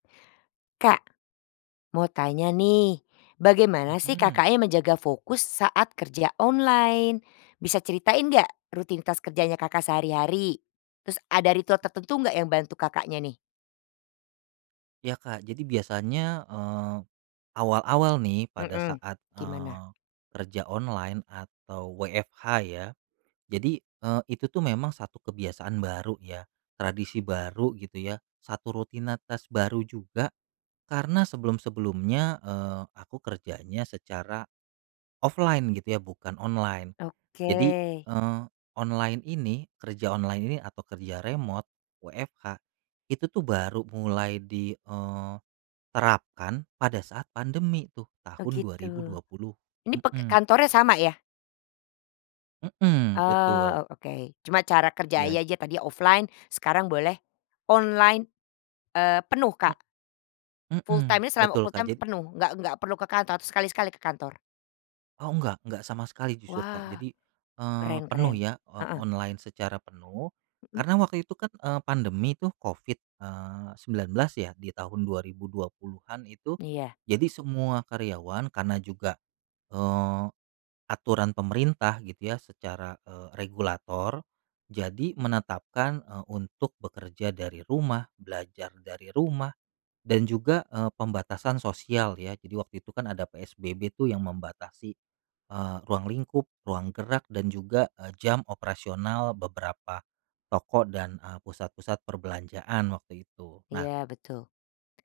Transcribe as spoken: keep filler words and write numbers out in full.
Kak, mau tanya nih. Bagaimana sih Mhm. Kakaknya menjaga fokus saat kerja online? Bisa ceritain nggak rutinitas kerjanya Kakak sehari-hari? Terus ada ritual tertentu nggak yang bantu Kakaknya nih? Iya, Kak. Jadi biasanya, eee, awal-awal nih pada Mhm, saat, gimana? eee, kerja online atau WFH ya. Jadi, eee, itu tuh memang satu kebiasaan baru ya, tradisi baru gitu ya, satu rutinatas baru juga karena sebelum-sebelumnya, eee, aku kerjanya secara offline gitu ya bukan online. Jadi, Oke. eee, online ini, kerja online ini atau kerja remote, WFH, itu tuh baru mulai di, eee, terapkan pada saat pandemi tuh Oh tahun dua gitu. ribu dua puluh Ini pek Mhm. kantornya sama ya? Mhm, betul. Oh, o oke. Cuman cara kerja Iya. ya aja tadi offline sekarang boleh online, eee, penuh, He Kak? Full heeh. time-nya selama Betul Kak full-time tuh jad penuh? Nggak nggak perlu ke kantor, atau sekali-sekali ke kantor? Oh enggak enggak sama sekali jujur, Kak. Wah, Jadi, eee, keren penuh keren. ya o Heeh. online secara penuh, Mhm. karena waktu itu kan, eee, pandemi tuh Covid, eee, 19 ya, di tahun dua ribu dua puluhan itu. Iya. Jadi semua karyawan karena juga, eee, aturan pemerintah gitu ya secara, eee, regulator. Jadi menetapkan, eee, untuk bekerja dari rumah, belajar dari rumah, dan juga, eee, pembatasan sosial ya. Jadi waktu itu kan ada PSBB tuh yang membatasi, eee, ruang lingkup, ruang gerak, dan juga, eee, jam operasional beberapa toko dan, eee, pusat-pusat perbelanjaan waktu itu. Nah Iya, betul.